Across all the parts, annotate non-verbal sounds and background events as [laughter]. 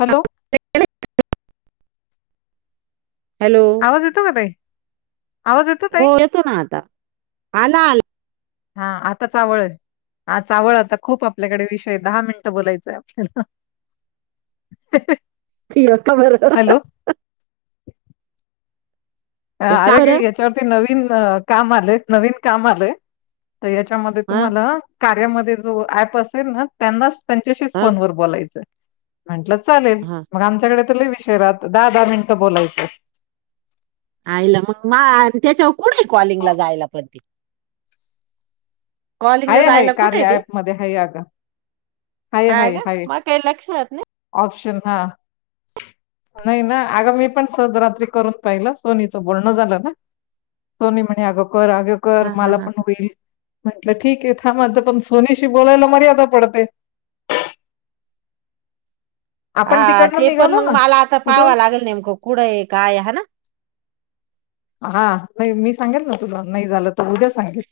Hello [unintelligible] hello आवाज येतो का ताई आवाज येतो ताई? न आता आला आ हा आता चावळ आहे. हा आवळ आता खूप आपल्याकडे विषय दहा मिनिटं बोलायचय आपल्याला [unintelligible] वा [unintelligible] खबर हॅलो का अरे की बरं याच्यावरती नवीन काम आलेय नवीन काम आलंय तर याच्यामध्ये हा तुम्हाला कार्यामध्ये जो ऍप असेल ना त्यांच त्यांच्याशीच हा फोनवर बोलायचं म्हंटलं चालेल हा मग आमच्याकडे तर विषय राहत दहा दहा मिनिटं बोलायचं. आईला मग मा त्याच्यावर कुठ कॉलिंगला जायला पणती कॉलिंगला आहे जायला कुठे कार्य आहे ते हाय हा हाय का हाय मग काही लक्षात नाही ऑप्शन हा नाही ना अग मी पण सहज रात्री करून पाहिलं सोनीचं बोलणं झालं ना सोनी म्हणे आग कर कर हा हा मला हा पण होईल म्हंटलं ठीक आहे थांबत पण सोनीशी बोलायला मर्यादा पडते. आपण हा तिकडनं ते पण निघालो मग ना मला आता कुठून पाहावं लागेल नेमकं कुढं आहे काय हा ना हा नाही मी सांगेल ना तुला नाही झालं तर उद्या सांगेल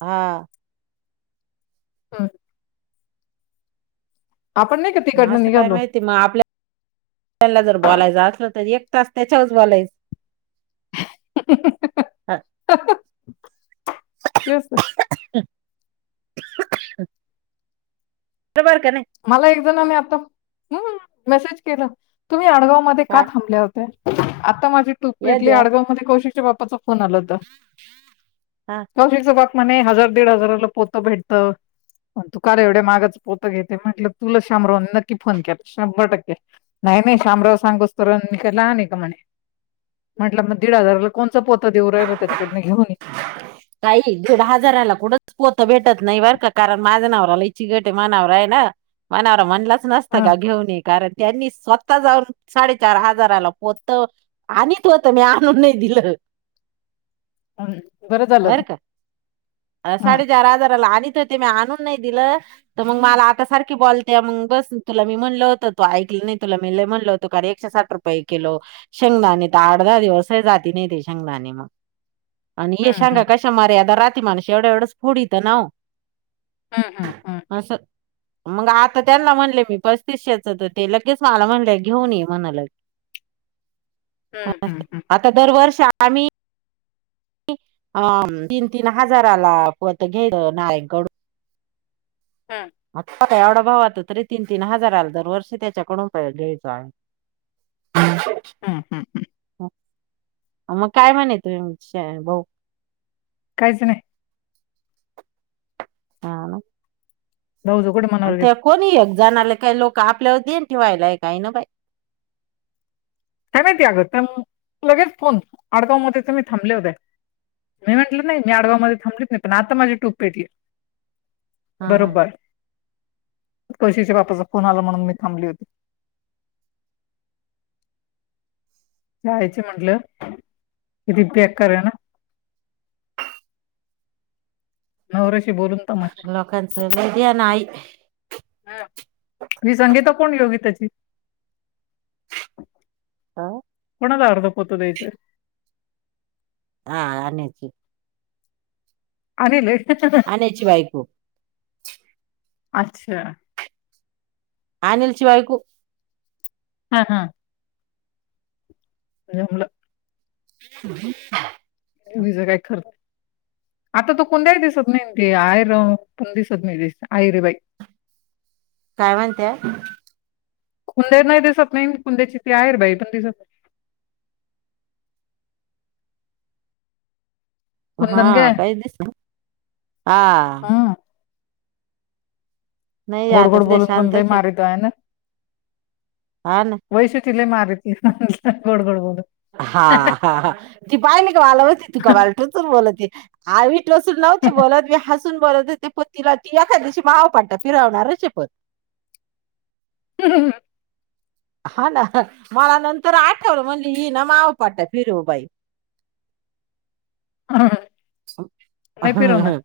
हा हम् आपण नाही का असं काय निघालो माहिती मग आपल्याला जर बोलायचं असलं तर एक तास त्याच्यावरच बोलायचं [unintelligible] हा तेच तर. [unintelligible] [unintelligible] बरोबर का नाही. मला एक जणने आता ह मेसेज केलं तुम्ही आडगाव मध्ये का हा थांबले होत्या? आता माझी टूप या पेटली द्या आडगाव मध्ये कौशिकच्या बाप्पाच फोन आला होता हा कौशीकचा बाप म्हणे हजार दीड हजाराला पोत भेटतं पण तू का एवढ्या मागाचं पोत घेत ते म्हटलं तुला शामराव न नक्की फोन केला शंभर टक्के नाही नाही शामराव सांगूस तर ला मी काय लहान आहे का म्हणे म्हंटलं मग दीड हजाराला कोणच पोत देऊ राहिल त्याच्याकडन घेऊन काही दिड हजाराला कुठंच पोतं भेटत नाही बर का कारण माझं नवरा लय चिकट आहे माआ नवरा आहे ना मनावर म्हणलाच नसतं हं का घेऊन ये कारण त्यांनी स्वतः जाऊन साडेचार हजाराला पोत आणत होत मी आणून नाही दिलं. हम् बरं झालं ना हं साडेचार हजाराला आणत होत मी आणून नाही दिलं. तर मग मला आता सारखी बोलते मग बस तुला मी म्हणलं होतं तू ऐकलं नाही तुला म म्हणलं होतं कारण एकशे साठ रुपये रुपये किलो शेंगदाने तर आठ दहा दिवस जाती नाही ते शेंगदाणे. आणि ये हं शेंगा हं कशा मर्यादा राती माणस एवढ्या एवढंच फोडीतं ना ओ हं हं हं अस मग आता त्यांना म्हणले मी पस्तीसशेच तर ते लगेच मला म्हणले घेऊन ये म्हणा लगे [unintelligible] हं आता दरवर्ष आम्ही तीन तीन हजारालात घेय नारयणकडून हां आ का एवढा भाव आता तरी तीन तीन हजार आला दर वर्षी त्याच्याकडून घ्यायचं आहे. हं हं मग काय म्हणे तुम्ही भाउ काहीच नाही हा. [unintelligible] कड मग त्या कोणी येत जणालाय काय लोक आपल्यावर देन ठेवायलाय काय ना बाई. काय माहिती अगं तंग, लगेच फोन अडगावमध्ये तुम्ही थांबले होते. मी म्हटलं नाही मी आडगावमध्ये थांबलीच नाही पण आता माझी टूब पेटली. हा हा बरोबर कौशीच्या बापाचा फोन आला म्हणून मी थांबली होती. जायच म्हंटलं की ती पॅक करना. नवऱ्याचे बोलून बघं म्हंटल. लोकांचं [unintelligible] ह, ही संगीता कोण योगीताची? ह कोणाला अर्ध पोतं द्यायचंय? हा आणिची आणिले त्याची बायकू अच्छा! अनिलची बायकू. हा हा. [unintelligible] [inaudible] मग हिचं काय खरं नाही. आता तो कोणत्याही दिसत नाही ते आहेरण दिसत नाही दिस आयरीे बाई. [inaudible] काय म्हणत्या? कुंद्याेत नाही दिसत नाही कुंद्याची ती आहे बाई पण दिसत नाही. हा कुंदन गे काही दिस हा हं. नाही गोड आता गोड सध्या बोलून पण शांतच लंय मारीत आहे ना. हा ना वैशू ती लय मारीती, गोड गोड बोलून. हा हा हा, ती पाहिली का वालावती तू का वाल टोचून बोलती. आवी टोचून लावते बोलत मी हस [unintelligible] [unintelligible] हा ना, मला नंतर आठवलं म्हणजे येई ना माव पट फिरवबाई. [inaudible] हा नाही फिरवणार हा.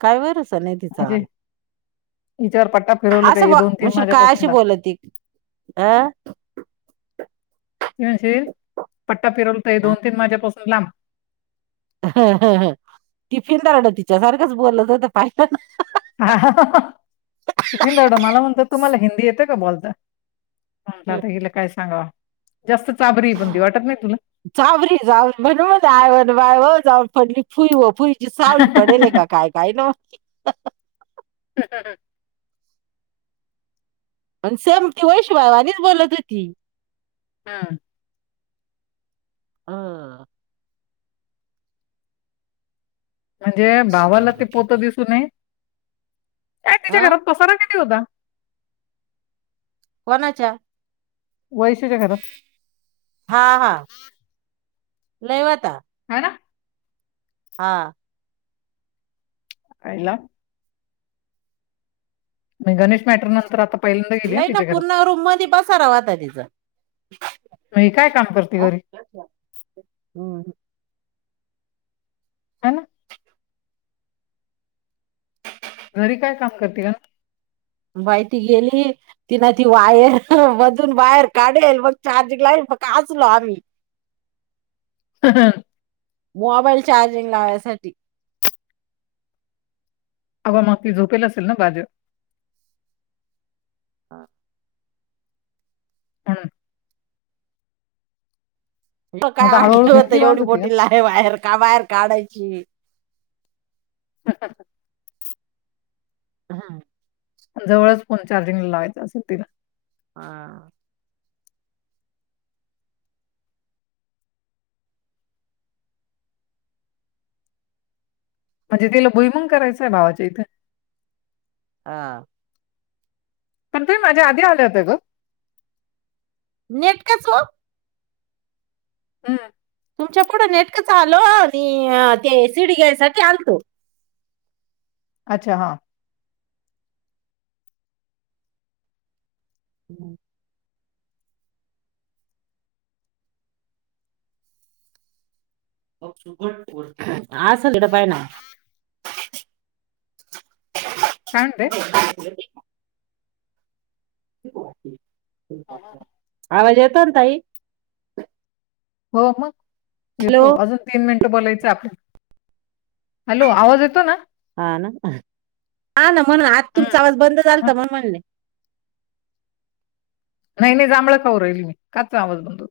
काय भरोसा नाही तिचा. म्हणजे हिच्यावर पट्टा फिरवलं का असं हे बघं, दोन तीन म्हणशील काय माझ्यापासून अशी लांब बोलते अं ते म्हणजे पट्टा फिरवतंय दोन-तीन माज्यापासून लांब ह ह टिफिनदरडं तिच्यासारखंच बोलच होत पाहिल ना हा, [unintelligible] मला म्हणतो तुम्हाला हिंदी येते का बोलता. म्हणता ना. आत्ता हिला काय सांगाव, जास्त चाबरीये वाटत नाही तुला. [unintelligible] ती सावली पडेले का काय, काय नव. पण सेमती वैश भवानीच बोलत होती. हा. ह. म्हणजे भावाला ते पोत दिसूनये अय तिच्या हा अ घरात पसारा किधी होता. कोणाच्या- वैशूच्या घरात. हा हा लयवता. ह ना. हा. आईला. म गणेश मॅटर नंतर आता. पहिल्यांदा गेली हं नाही ना तिच्या घरात पूर्ण रूम मध्ये बसाारा वाता तिच. म काय काम करते घरी. हम् ह ना. घरी काय काम करते का. माहिती गेली. ति ना ती वायर मधून वायर काढेल मग चार्जिंग लाईल मगचलो आम्ही ह हम. Mobile charging लावयसाठी. अग मग ती झोपेल असेल ना बाजू. हा. [inaudible] म काय आता हळूहळू आणलं होत भिंती एवढी बांध होती का बोटी ला आहे बाहेर का बाहेर काढायची. हा ह ह. हा. जवळच फोन चार्जिंग लावायचां असेलिला. हा. म्हणजे तिला भई मंग करायचय भावाच्या इथे. हा. पण ते माझ्या आधी आले होते ग. नेट कच व. हम्. तुमच्या पुढं नेटकच आलो आणि ते ए सीडी गॅससाठीठी आलतो. अच्छा! हा. हम् असल काय नाही. हाे. आवाज येतो ना ताई. हो, मग हॅलो येतो अजून. तीन मिनिटं बोलायचं आपण, हॅलो आवाज येतो ना. हा ना हा ना म्हण आज तुमचा हम्म. आवाज बंद झाल हा तर म्हणून म्हणले. नाही नाही जांभळा खाऊ राहील मी कच्चा आवडतो.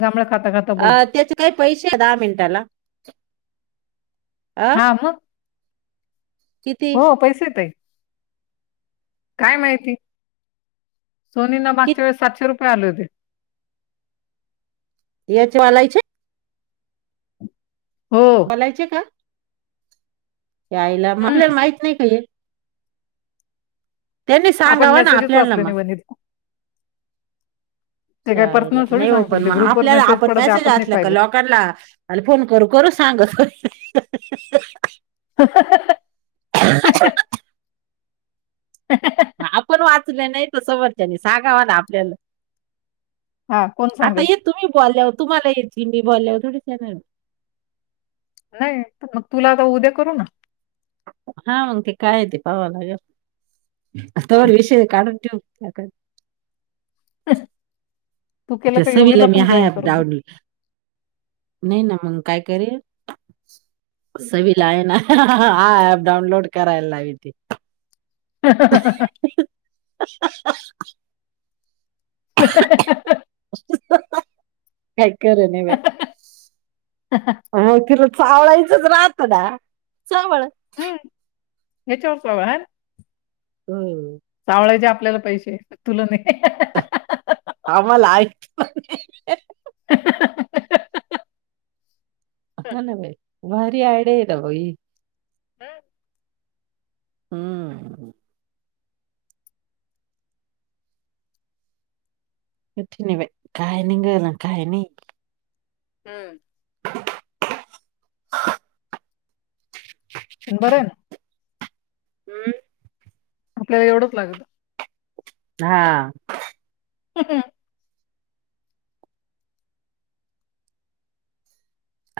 जाभळे खाता खाता. अ बोलते त्याचे काही पैसे आहे दहा मिनटाला. अहो, किती हो पैसेतय काय माहिती सोनी ना कि मागच्या वेलीस सातशे रुप ये आले होते. यांचेवाळेचे हो बोलायचे का? यायला मग हम्म आपल्याला माहित नाही ग हे त्यांनी आपण सांगावा ना मेसेजच आपल्याला वाचले मग. नाही वनित ते काय च्यायला पर्सनल थोडी नाही हो, पण सांगतील ते मग ग्रुपवर आपल्याला आपण पडत मेसेज नाही असल का पाहिलं लॉकरला आणि फोन करू करू सांगत हा हा हा हा आपण वाचल नाही तर समोरचं सागावा ना आपल्याला. हा कोण आता सांगल? हे तुम्ही बोलल्यावर तुम्हाला येती मी बोलल्यावर थोडीच येणार य नाही, मग तुला आता उद्या करू ना. हा मग ते काय य ते पावा लागलं तोवर हम्म. विषय काढून ठेव. सकाळी तू केलं त्या का योगीला सविला मी पण हाय जॉईन करू [unintelligible] नाही ना मग काय करेल सवि ला आहे ना. हा ह ऍप डउनलोड कराय लाविते. [inaudible] [inaudible] ह [unintelligible] काय खरं नाही बाई. ह [unintelligible] हा खरं चावळायचंच राहत ना, चावळ हेच्या वर सोहळा हाय. होय सावळाचे आपल्याला पैसे तुला नाही. आमाला हाईक ह [unintelligible] हा ना बाई, भारी आयड आहेेत बाई. ह हम्म कठीण हाय बाई, काय निगल आणि काय नई. हम्म पण बरं ना. हम्म आपल्याला एवढंच लागत. हा ह हं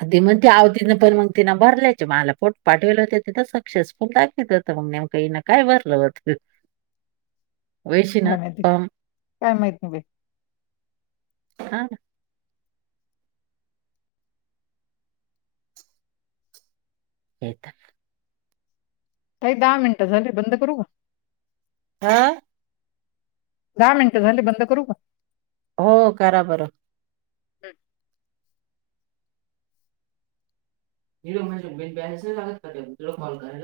अधी मग त आवतीं पण मग तिं भरल्यायचे मला पोट पाठवलं होते तथं सक्सेसफुल ला [unintelligible] हीन काय भरलं वाटत. [unintelligible] वैशन काय माहिती, [unintelligible] काय माहित नाही बाई. हा ना. एक ताई दहा मिनिटं झाली बंद करू का? हा. दहा मिनिटं झाले बंद करू का? हो करा बरं. [inaudible] लागत काॉल करायला